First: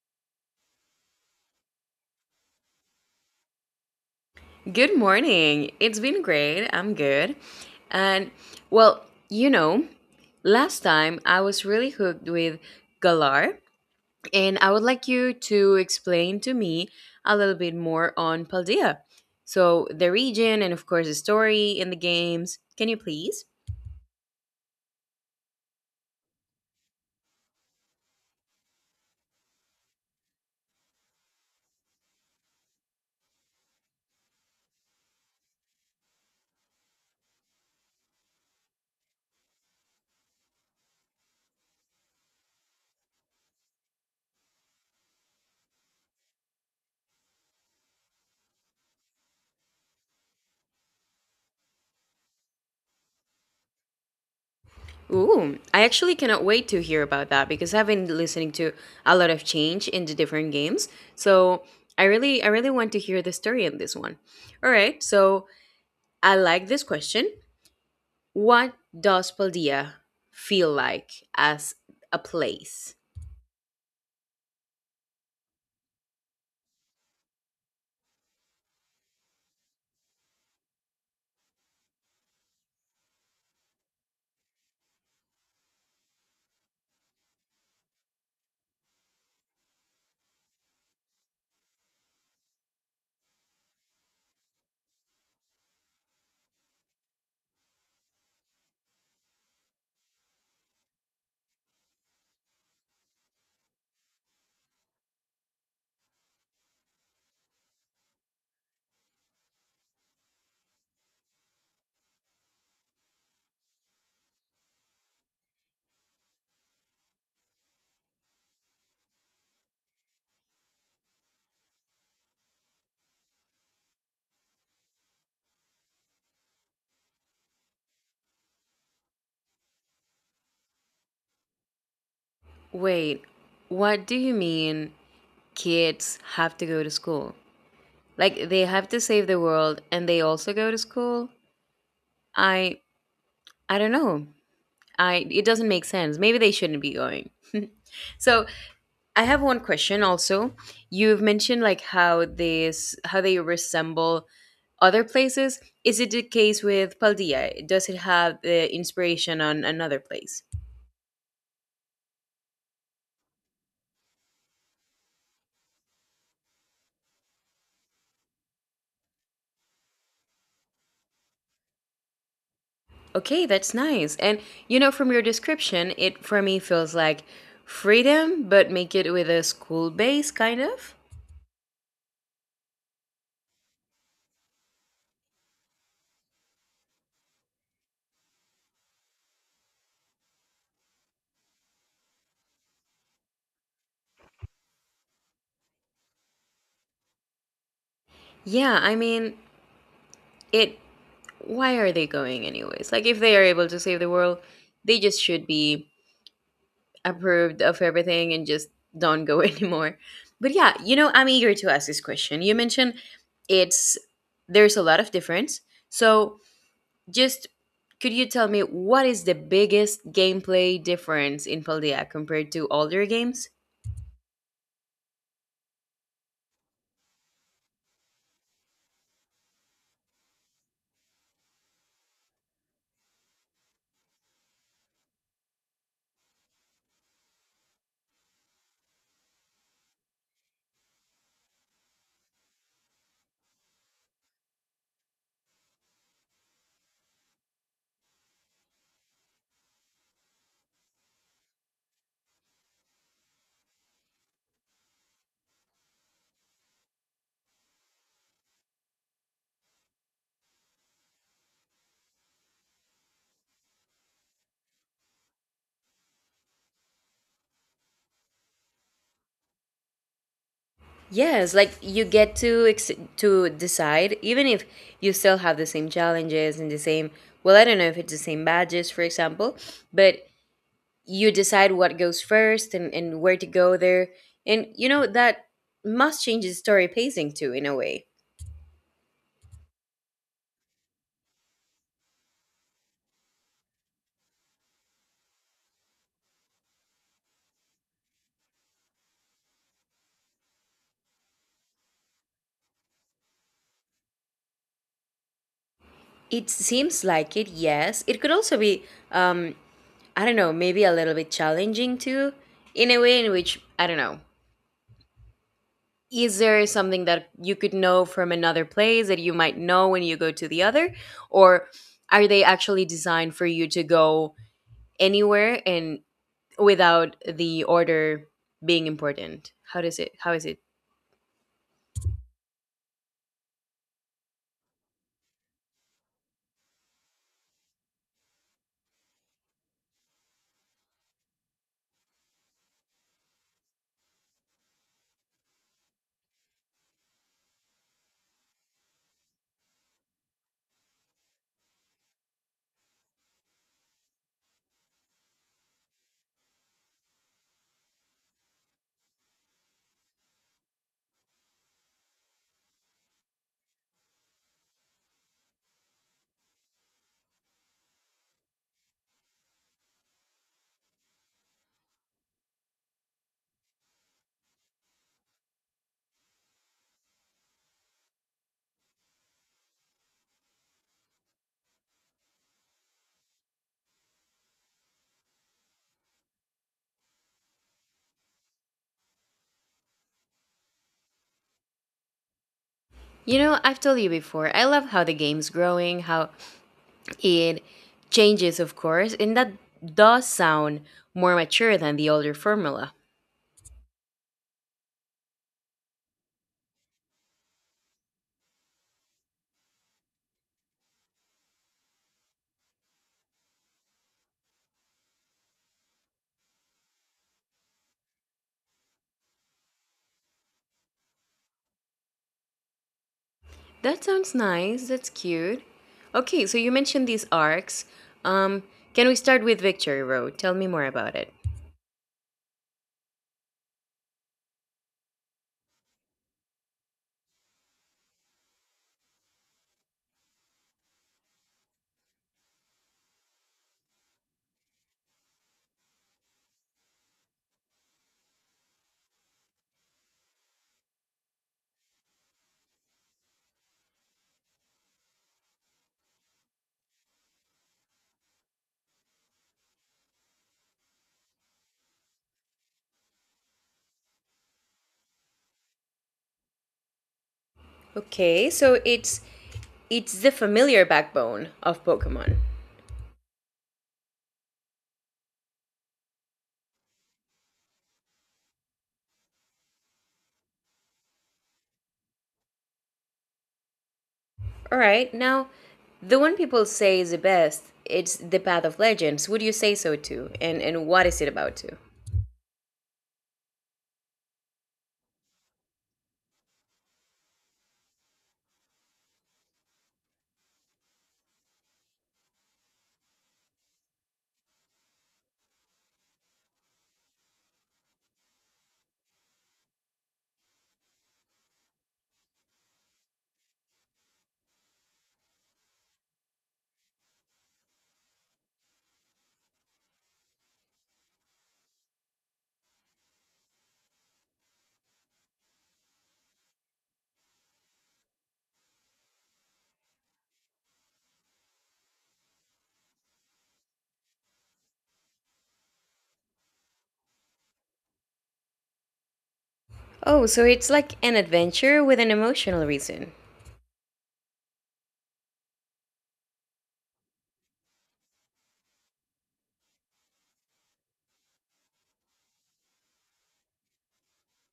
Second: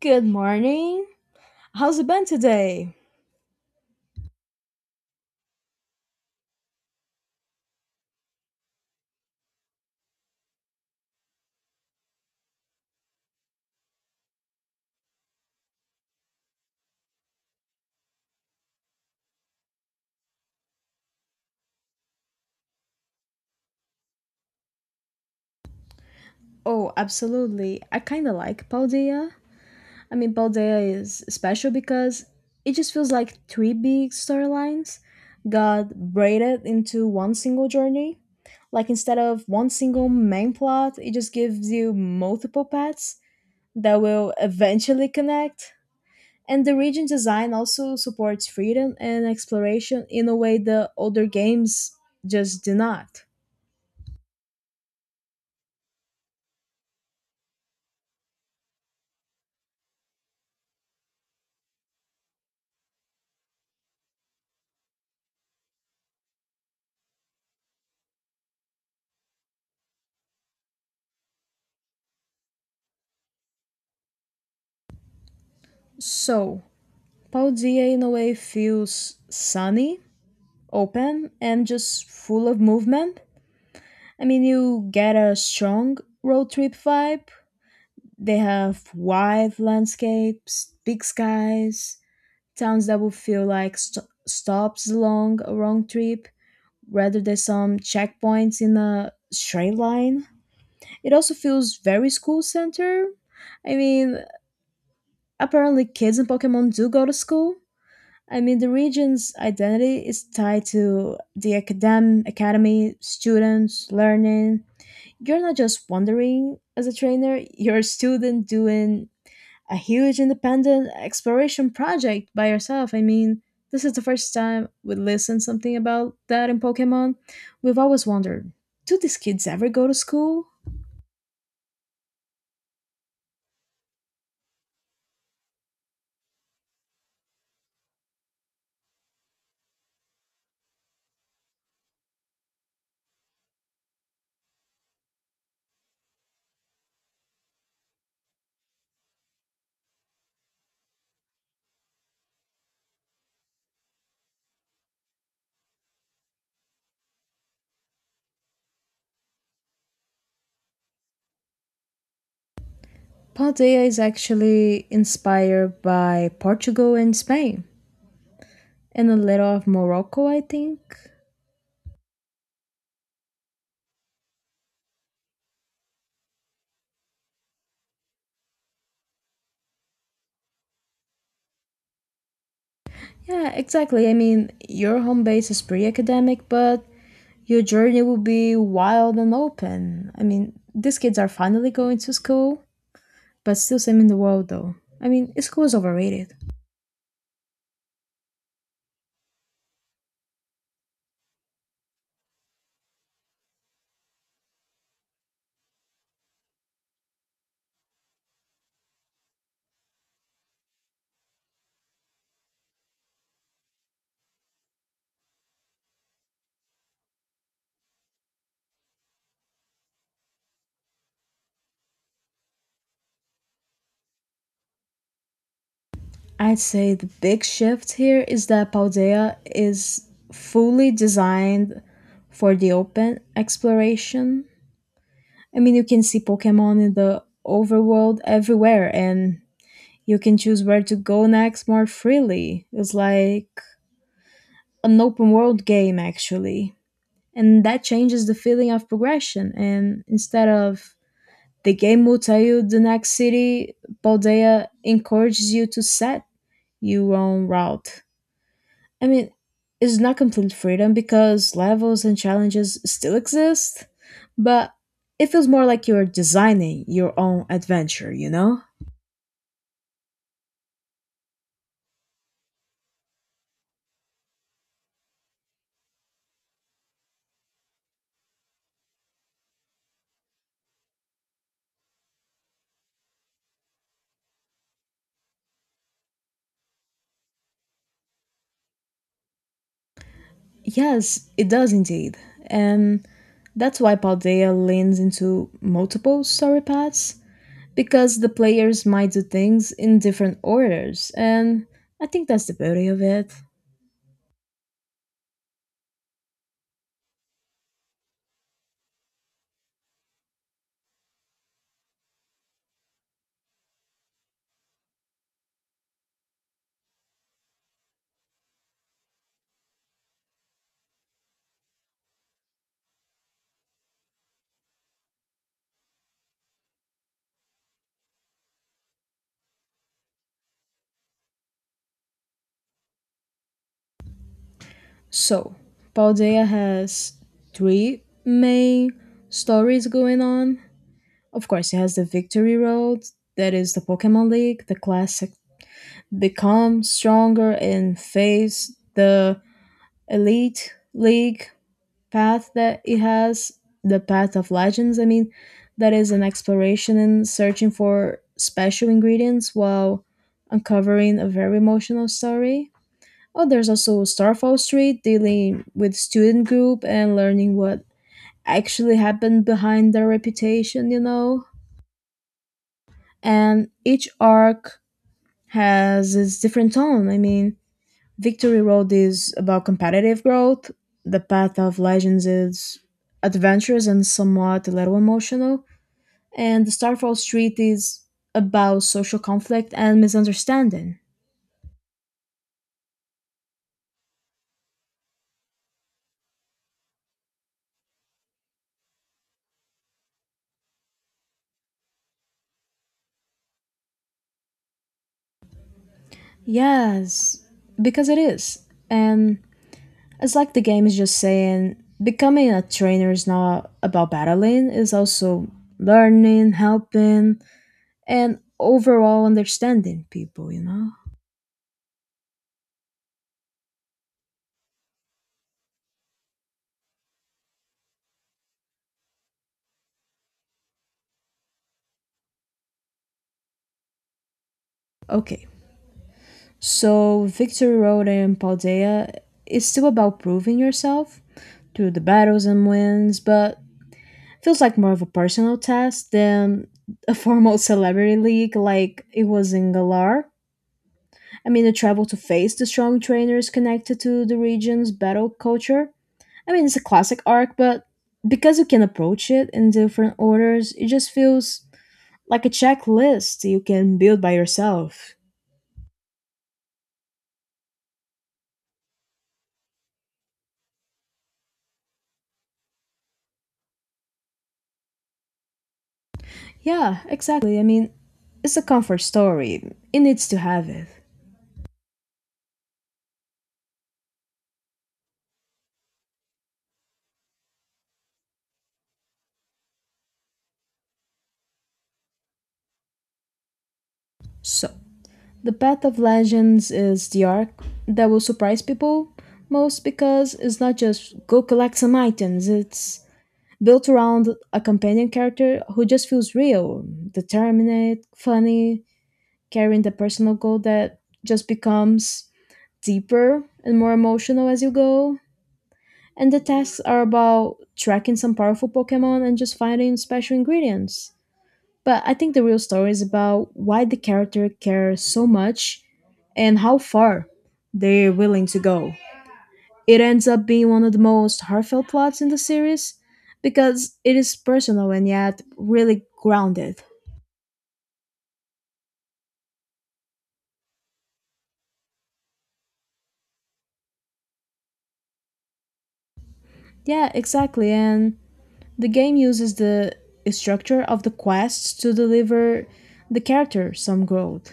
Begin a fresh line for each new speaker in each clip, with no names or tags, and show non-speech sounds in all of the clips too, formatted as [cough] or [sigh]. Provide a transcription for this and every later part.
Good morning. How's it been today?
Good morning. It's been great. I'm good. And well, last time I was really hooked with Galar, and I would like you to explain to me a little bit more on Paldea. So, the region and of course the story in the games. Can you please?
Oh, absolutely. I kind of like Paldea. I mean, Paldea is special because it just feels like three big storylines got braided into one single journey. Like instead of one single main plot, it just gives you multiple paths that will eventually connect. And the region design also supports freedom and exploration in a way the older games just do not.
Ooh, I actually cannot wait to hear about that because I've been listening to a lot of change in the different games. So, I really want to hear the story in this one. All right. So, I like this question. What does Paldea feel like as a place?
So, Paldea in a way feels sunny, open, and just full of movement. I mean, you get a strong road trip vibe. They have wide landscapes, big skies, towns that will feel like stops along a wrong trip rather than some checkpoints in a straight line. It also feels very school center. I mean, apparently kids in Pokemon do go to school. I mean, the region's identity is tied to the academy, students, learning. You're not just wandering as a trainer, you're a student doing a huge independent exploration project by yourself. I mean, this is the first time we listen something about that in Pokemon. We've always wondered, do these kids ever go to school?
Wait, what do you mean kids have to go to school? Like they have to save the world and they also go to school? I I don't know. I it doesn't make sense. Maybe they shouldn't be going. [laughs] So I have one question also. You've mentioned like how they resemble other places. Is it the case with Paldea? Does it have the inspiration on another place?
Paldea is actually inspired by Portugal and Spain and a little of Morocco, I think.
Okay, that's nice. And from your description, it for me feels like freedom, but make it with a school base kind of.
Yeah, exactly. I mean, your home base is pretty academic, but your journey will be wild and open. I mean, these kids are finally going to school, but still same in the world though. I mean, school is overrated.
Yeah, I mean, it. Why are they going anyways? Like, if they are able to save the world, they just should be approved of everything and just don't go [laughs] anymore. But yeah, I'm eager to ask this question. You mentioned it's there's a lot of difference. So just could you tell me what is the biggest gameplay difference in Paldea compared to older games?
I'd say the big shift here is that Paldea is fully designed for the open exploration. I mean, you can see Pokemon in the overworld everywhere, and you can choose where to go next more freely. It's like an open world game actually, and that changes the feeling of progression. And instead of the game will tell you the next city, Baldea encourages you to set your own route. I mean, it's not complete freedom because levels and challenges still exist, but it feels more like you're designing your own adventure.
Yes, like you get to to decide, even if you still have the same challenges and the same. Well, I don't know if it's the same badges, for example, but you decide what goes first and where to go there. And that must change the story pacing too, in a way.
Yes, it does indeed. And that's why Paldea leans into multiple story paths because the players might do things in different orders, and I think that's the beauty of it.
It seems like it, yes. It could also be, um, I don't know, maybe a little bit challenging too, in a way in which, I don't know. Is there something that you could know from another place that you might know when you go to the other? Or are they actually designed for you to go anywhere and without the order being important? How is it?
So, Paldea has three main stories going on. Of course, it has the Victory Road, that is the Pokemon League, the classic Become Stronger and Face the Elite League, path that it has, the path of legends. I mean, that is an exploration and searching for special ingredients while uncovering a very emotional story. Oh, there's also Starfall Street, dealing with student group and learning what actually happened behind their reputation. And each arc has its different tone. I mean, Victory Road is about competitive growth. The Path of Legends is adventurous and somewhat a little emotional. And the Starfall Street is about social conflict and misunderstanding.
I've told you before, I love how the game's growing, how it changes, of course, and that does sound more mature than the older formula.
Yes, because it is. And it's like the game is just saying becoming a trainer is not about battling, it's also learning, helping, and overall understanding people, you know?
That sounds nice, that's cute. Okay, so you mentioned these arcs. Um, can we start with Victory Road? Tell me more about it.
Okay, so Victory Road and Paldea is still about proving yourself through the battles and wins, but feels like more of a personal test than a formal [laughs] celebrity league like it was in Galar. I mean, the travel to face the strong trainers connected to the region's battle culture. I mean, it's a classic arc, but because you can approach it in different orders, it just feels like a checklist you can build by yourself.
Okay, so it's the familiar backbone of Pokemon.
Yeah, exactly. I mean, it's a comfort story. It needs to have it.
All right, now the one people say is the best, it's the Path of Legends. Would you say so too? And what is it about too?
So, the path of legends is the arc that will surprise people most because it's not just go collect some items, it's built around a companion character who just feels real, determinate, funny, carrying the personal goal that just becomes deeper and more emotional as you go. And the tasks are about tracking some powerful Pokemon and just finding special ingredients. But I think the real story is about why the character cares so much and how far they're willing to go. It ends up being one of the most heartfelt plots in the series because it is personal and yet really grounded.
Oh, so it's like an adventure with an emotional reason.
Yeah, exactly. And the game uses the structure of the quests to deliver the character some growth.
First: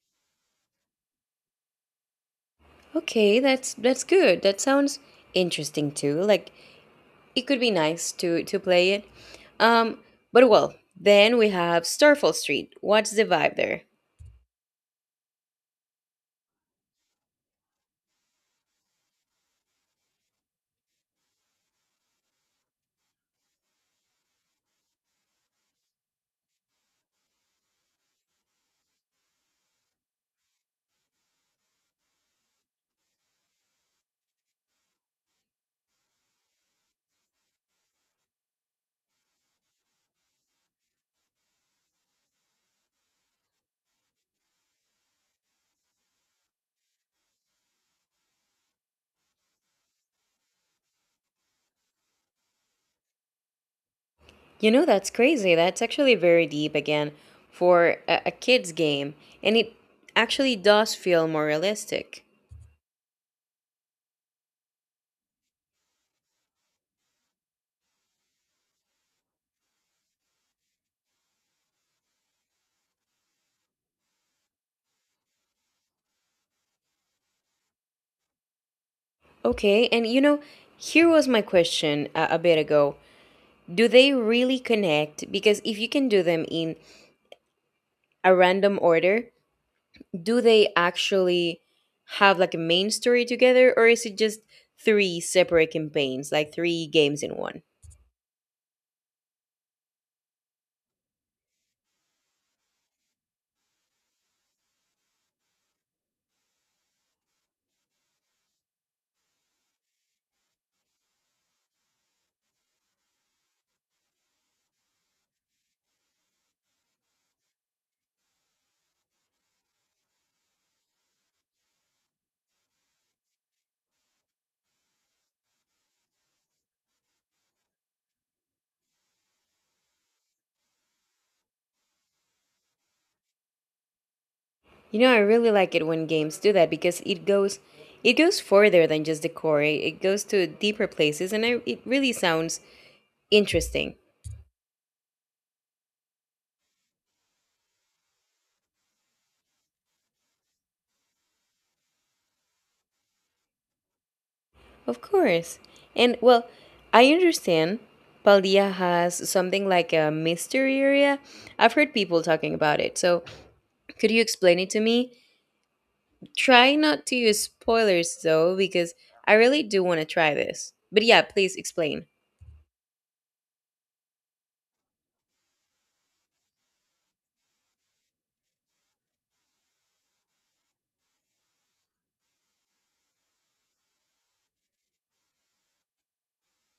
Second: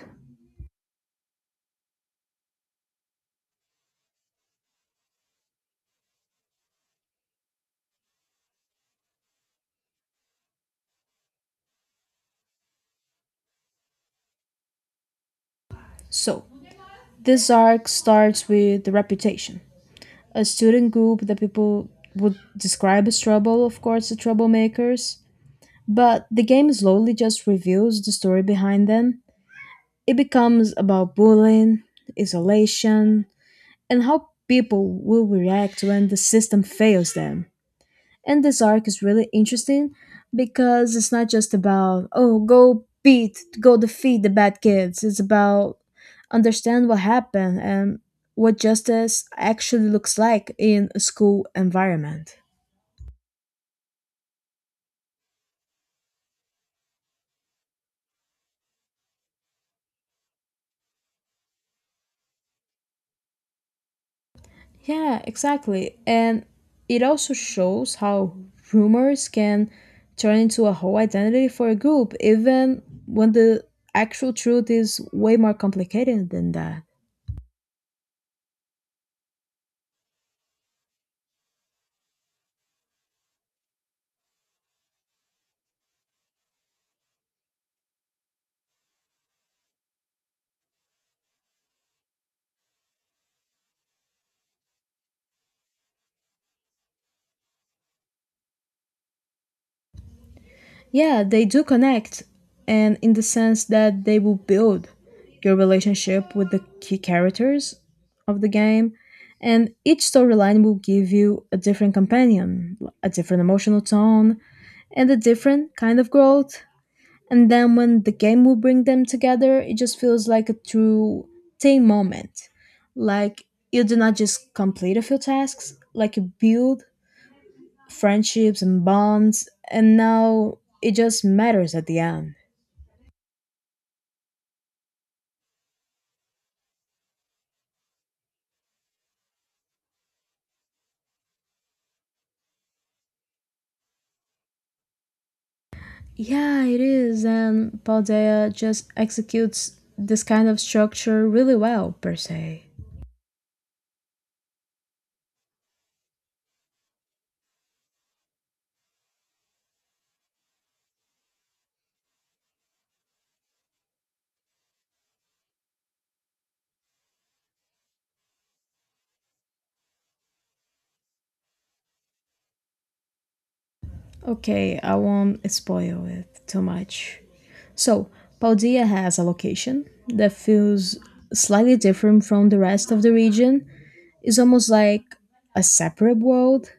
Okay, that's good. That sounds interesting too. Like it could be nice to play it. Um, but well, then we have Starfall Street. What's the vibe there?
So, this arc starts with the reputation a student group that people would describe as trouble, of course, the troublemakers. But the game slowly just reveals the story behind them. It becomes about bullying, isolation, and how people will react when the system fails them. And this arc is really interesting because it's not just about, oh, go defeat the bad kids. It's about understand what happened and what justice actually looks like in a school environment.
That's crazy. That's actually very deep again for a kids game, and it actually does feel more realistic.
Yeah, exactly. And it also shows how rumors can turn into a whole identity for a group, even when the actual truth is way more complicated than that.
Okay, and here was my question a bit ago. Do they really connect? Because if you can do them in a random order, do they actually have like a main story together or is it just three separate campaigns, like three games in one?
Yeah, they do connect, and in the sense that they will build your relationship with the key characters of the game, and each storyline will give you a different companion, a different emotional tone, and a different kind of growth. And then when the game will bring them together, it just feels like a true team moment. Like you do not just complete a few tasks, like you build friendships and bonds, and now it just matters at the end.
I really like it when games do that because it goes further than just the core. It goes to deeper places and it really sounds interesting.
Yeah, it is, and Paldea just executes this kind of structure really well, per se.
Of course. And well, I understand Paldea has something like a mystery area. I've heard people talking about it. So, could you explain it to me? Try not to use spoilers though, because I really do want to try this. But yeah, please explain.
Okay, I won't spoil it too much. So, Paldea has a location that feels slightly different from the rest of the region. It's almost like a separate world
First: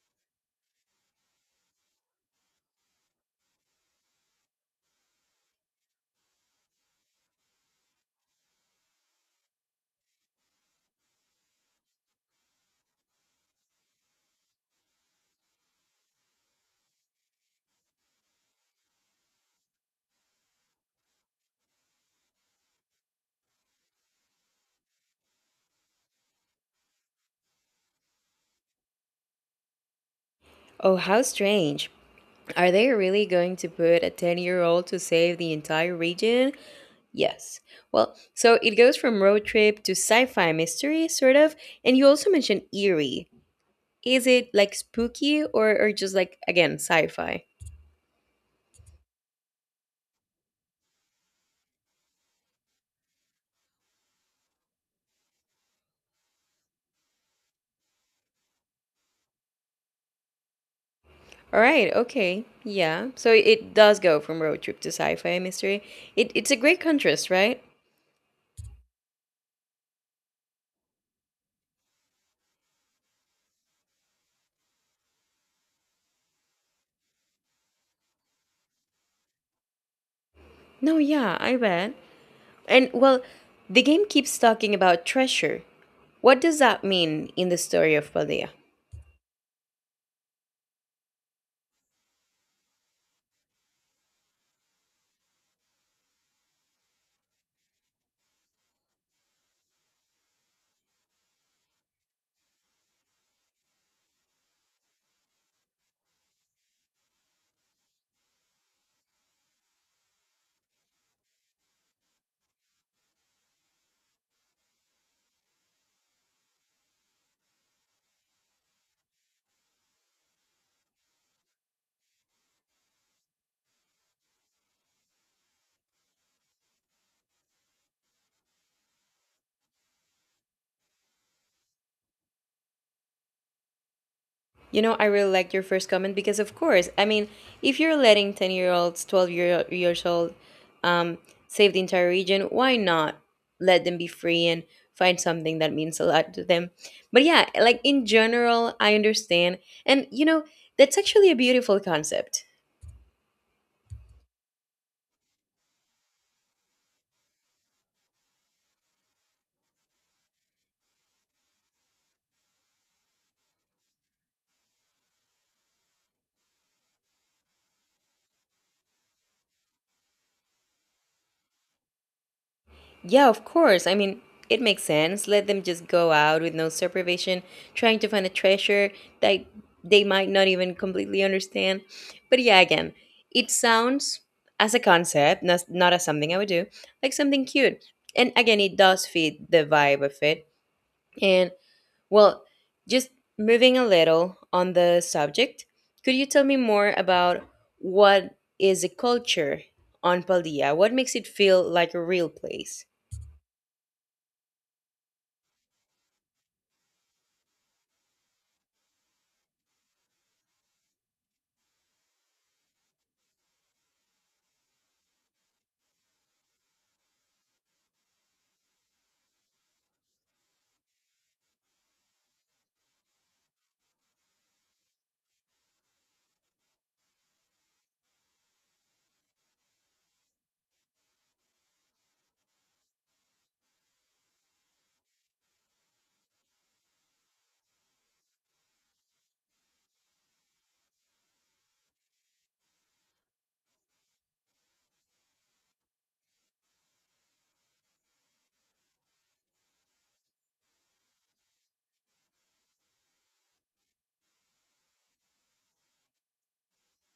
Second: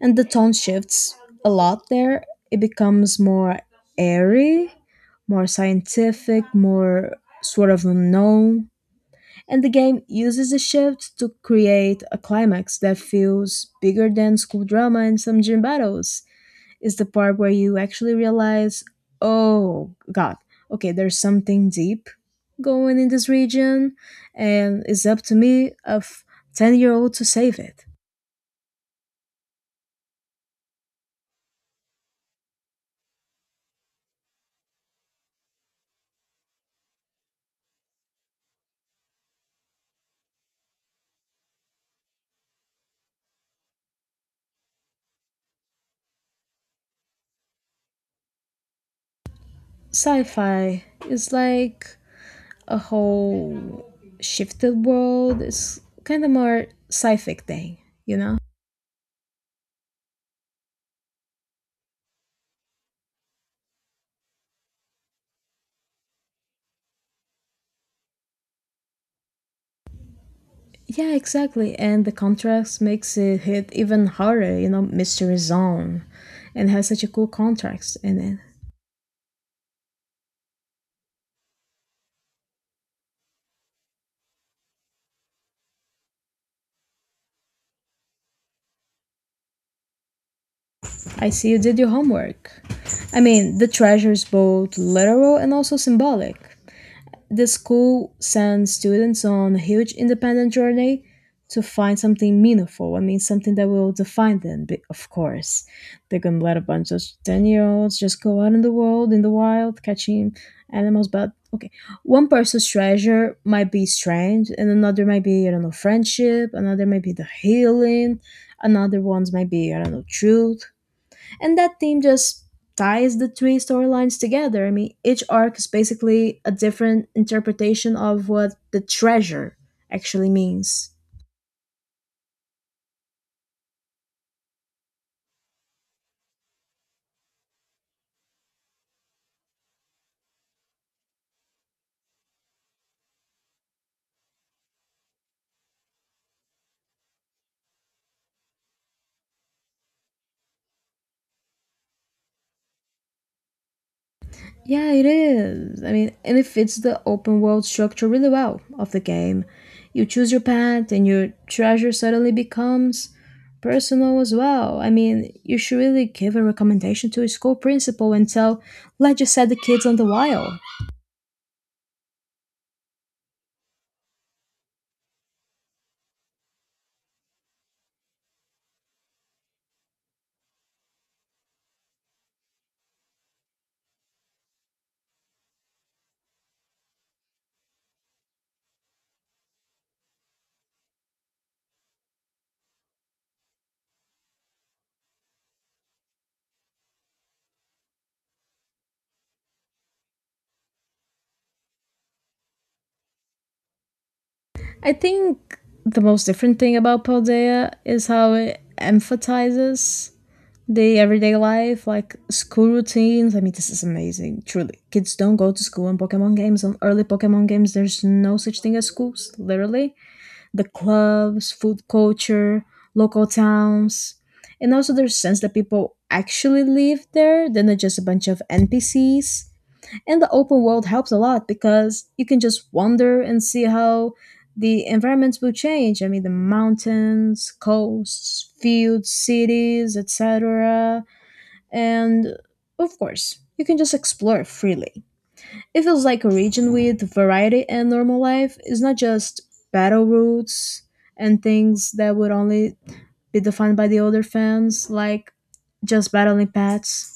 and the tone shifts a lot there. It becomes more airy, more scientific, more sort of unknown. And the game uses the shift to create a climax that feels bigger than school drama and some gym battles. Is the part where you actually realize, oh god, okay, there's something deep going in this region, and it's up to me, a 10-year-old year old, to save it.
Oh, how strange. Are they really going to put a 10-year-old to save the entire region? Yes. Well, so it goes from road trip to sci fi mystery, sort of, and you also mentioned eerie. Is it like spooky or just like, again, sci fi?
Sci fi is like a whole shifted world. It's kind of more sci-fic thing, you know?
All right, okay, yeah. So it does go from road trip to sci fi mystery. It's a great contrast, right?
Yeah, exactly. And the contrast makes it hit even harder, Mystery Zone. And has such a cool contrast in it.
No, yeah, I bet. And well, the game keeps talking about treasure. What does that mean in the story of Paldea?
I see you did your homework. I mean, the treasure is both literal and also symbolic. The school sends students on a huge independent journey to find something meaningful. I mean, something that will define them, but of course. They're going to let a bunch of 10-year-olds year olds just go out in the world, in the wild, catching animals. But okay, one person's treasure might be strange, and another might be, I don't know, friendship, another might be the healing, another ones might be, I don't know, truth. And that theme just ties the three storylines together. I mean, each arc is basically a different interpretation of what the treasure actually means.
I really like your first comment because, of course, I mean, if you're letting 10-year-olds, 12 years old, um, save the entire region, why not let them be free and find something that means a lot to them? But yeah, like in general, I understand. And, that's actually a beautiful concept.
Yeah, it is. I mean, and it fits the open world structure really well of the game. You choose your path, and your treasure suddenly becomes personal as well. I mean, you should really give a recommendation to a school principal and tell, let you set the kids on the wild.
Yeah, of course. I mean, it makes sense. Let them just go out with no supervision, trying to find a treasure that they might not even completely understand. But yeah, again, it sounds as a concept, not as something I would do, like something cute. And again, it does fit the vibe of it. And well, just moving a little on the subject, could you tell me more about what is the culture on Paldea? What makes it feel like a real place?
I think the most different thing about Paldea is how it emphasizes the everyday life, like school routines. I mean, this is amazing. Truly, kids don't go to school in Pokemon games. On early Pokemon games, there's no such thing as schools, literally. The clubs, food culture, local towns. And also, there's a sense that people actually live there, then they're not just a bunch of NPCs. And the open world helps a lot because you can just wander and see how the environments will change. I mean, the mountains, coasts, fields, cities, etc. And of course, you can just explore freely. It feels like a region with variety and normal life is not just battle routes and things that would only be defined by the older fans, like just battling pets.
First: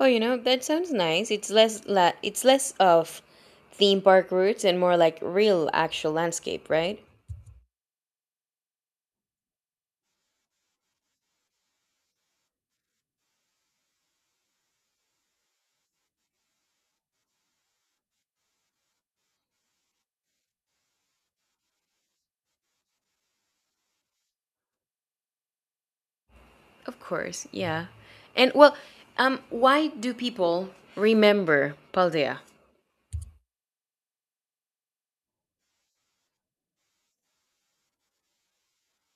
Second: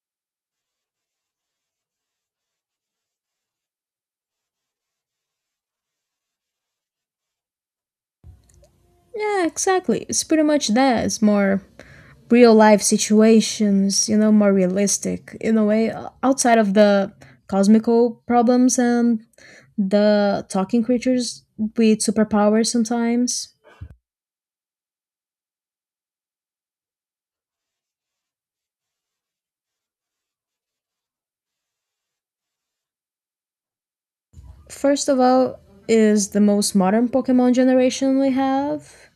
Oh, that sounds nice. It's less la it's less of theme park routes and more like real actual landscape, right?
Yeah, exactly. It's pretty much that. It's more real life situations, more realistic in a way, outside of the cosmical problems and the talking creatures with superpowers sometimes.
Of course, yeah. And well, why do people remember Paldea?
First of all, is the most modern Pokemon generation we have,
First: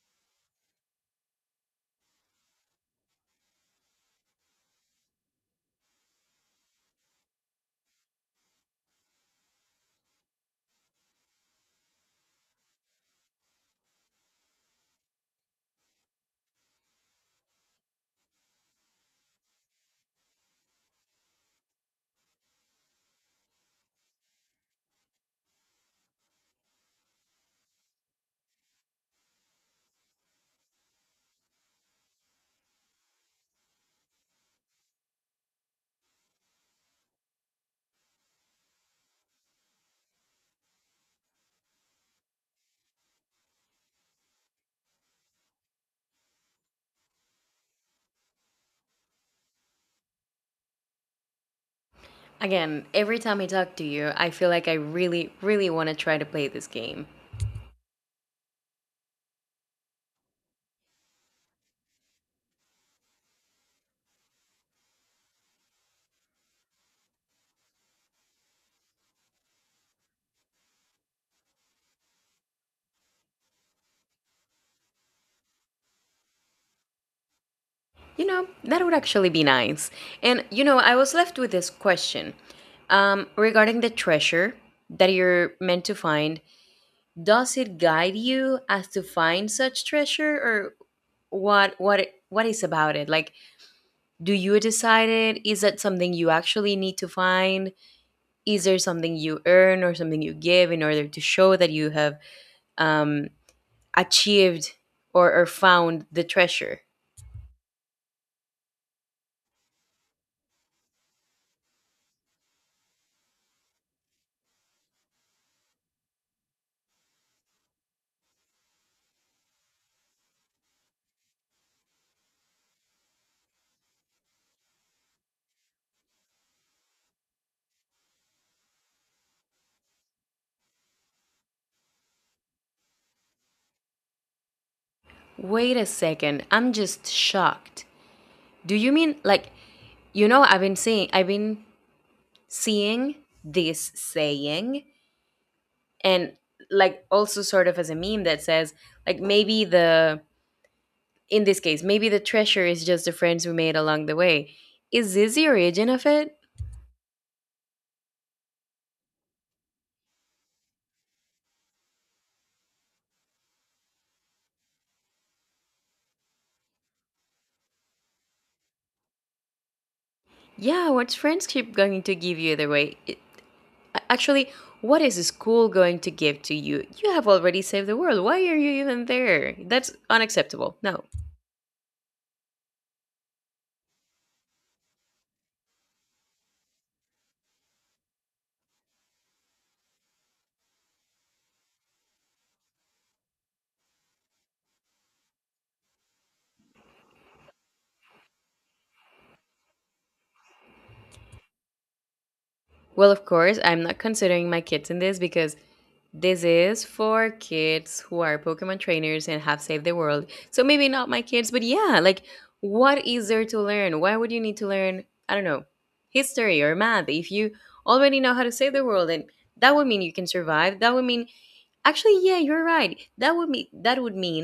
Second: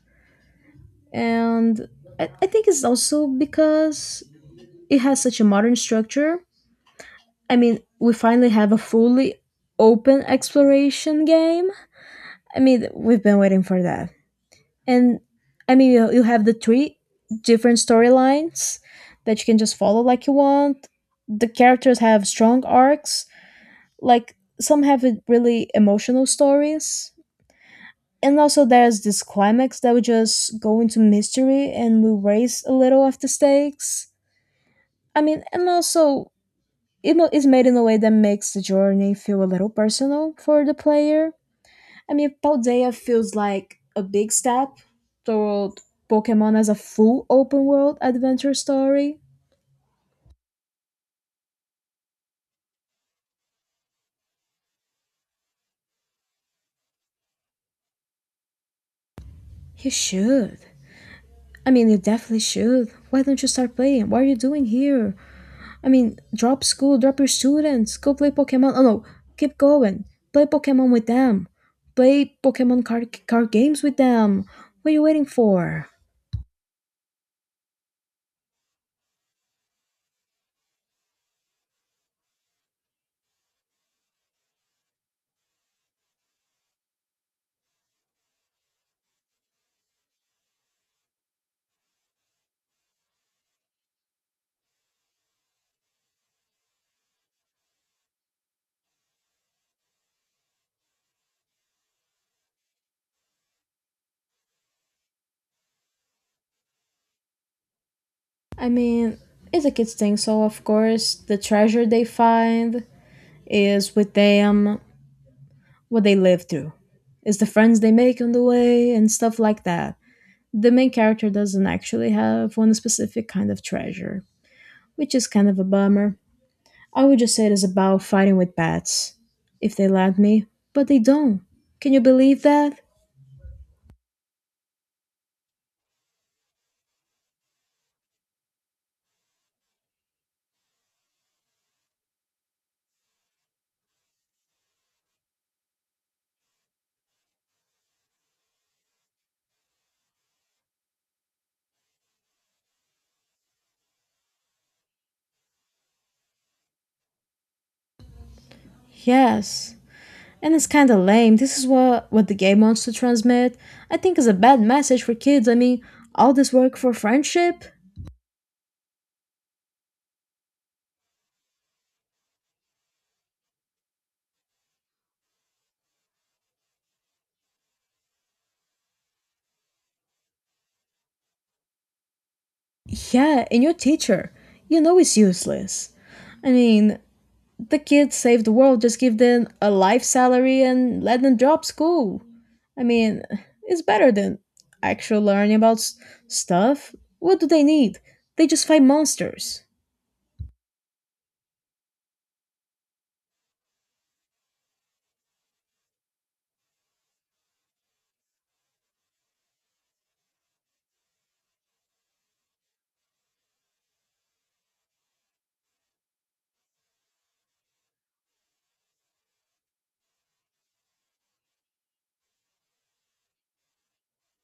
and I think it's also because it has such a modern structure. I mean, we finally have a fully open exploration game. I mean, we've been waiting for that. And I mean, you have the three different storylines that you can just follow like you want. The characters have strong arcs, like some have it really emotional stories. And also there's this climax that would just go into mystery and will raise a little of the stakes. I mean, and also it's made in a way that makes the journey feel a little personal for the player. I mean, Paldea feels like a big step toward Pokemon as a full open world adventure story.
Again, every time I talk to you, I feel like I really, really want to try to play this game.
You should. I mean, you definitely should. Why don't you start playing? What are you doing here? I mean, drop school, drop your students, go play Pokemon. Oh no, keep going. Play Pokemon with them. Play Pokemon card games with them. What are you waiting for?
That would actually be nice. And I was left with this question, regarding the treasure that you're meant to find. Does it guide you as to find such treasure, or what is about it? Like, do you decide it? Is that something you actually need to find? Is there something you earn or something you give in order to show that you have, um, achieved or found the treasure?
I mean, it's a kid's thing, so of course, the treasure they find is with them, what they live through. It's the friends they make on the way and stuff like that. The main character doesn't actually have one specific kind of treasure, which is kind of a bummer. I would just say it is about fighting with bats, if they let me, but they don't. Can you believe that?
Wait a second. I'm just shocked. Do you mean, like, I've been seeing this saying, and like also sort of as a meme that says, like, maybe the in this case maybe the treasure is just the friends we made along the way? Is this the origin of it?
Yes. And it's kinda lame. This is what the game wants to transmit. I think it's a bad message for kids. I mean, all this work for friendship?
Yeah, what's friendship going to give you either way? Actually, what is school going to give to you? You have already saved the world. Why are you even there? That's unacceptable. No.
Yeah, and your teacher. You know it's useless. I mean, the kids save the world, just give them a life salary and let them drop school. I mean, it's better than actual learning about stuff. What do they need? They just fight monsters.
Well, of course, I'm not considering my kids in this, because this is for kids who are Pokemon trainers and have saved the world. So maybe not my kids, but yeah, like, what is there to learn? Why would you need to learn, I don't know, history or math if you already know how to save the world, and that would mean you can survive. That would mean, actually, yeah, you're right. That would mean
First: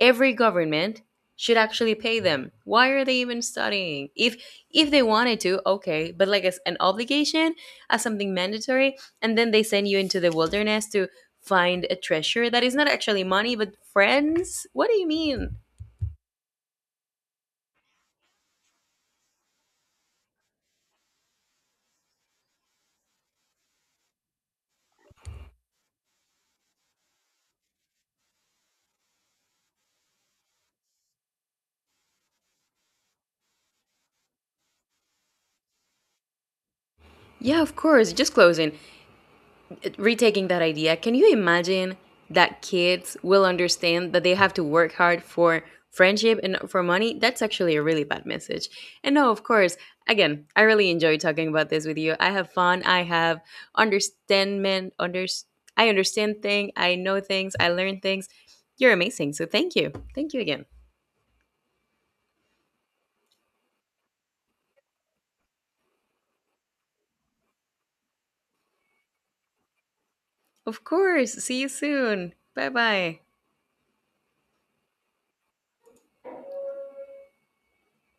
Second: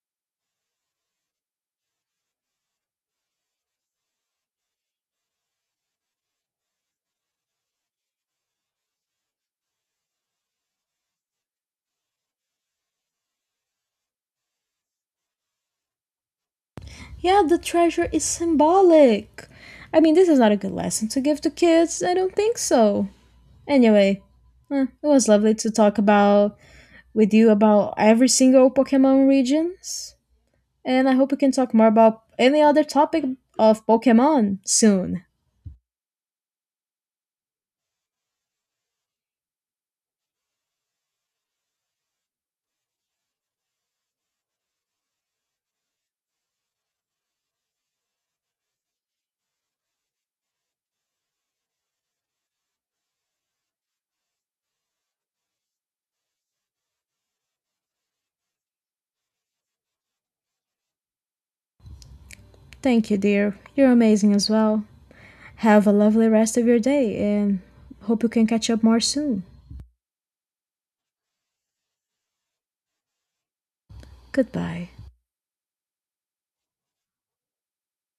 every government should actually pay them. Why are they even studying? If they wanted to, okay, but like as an obligation, as something mandatory, and then they send you into the wilderness to find a treasure that is not actually money but friends. What do you mean?
Yeah, the treasure is symbolic. I mean, this is not a good lesson to give to kids. I don't think so. Anyway, it was lovely to talk about with you about every single Pokemon regions, and I hope we can talk more about any other topic of Pokemon soon.
Yeah, of course. Just closing, retaking that idea, can you imagine that kids will understand that they have to work hard for friendship and not for money? That's actually a really bad message. And no, of course. Again, I really enjoy talking about this with you. I have fun. Understandment under I understand things. I know things. I learn things. You're amazing. So thank you, thank you again.
Thank you, dear. You're amazing as well. Have a lovely rest of your day and hope you can catch up more soon.
Of course. See you soon. Bye bye.
Goodbye.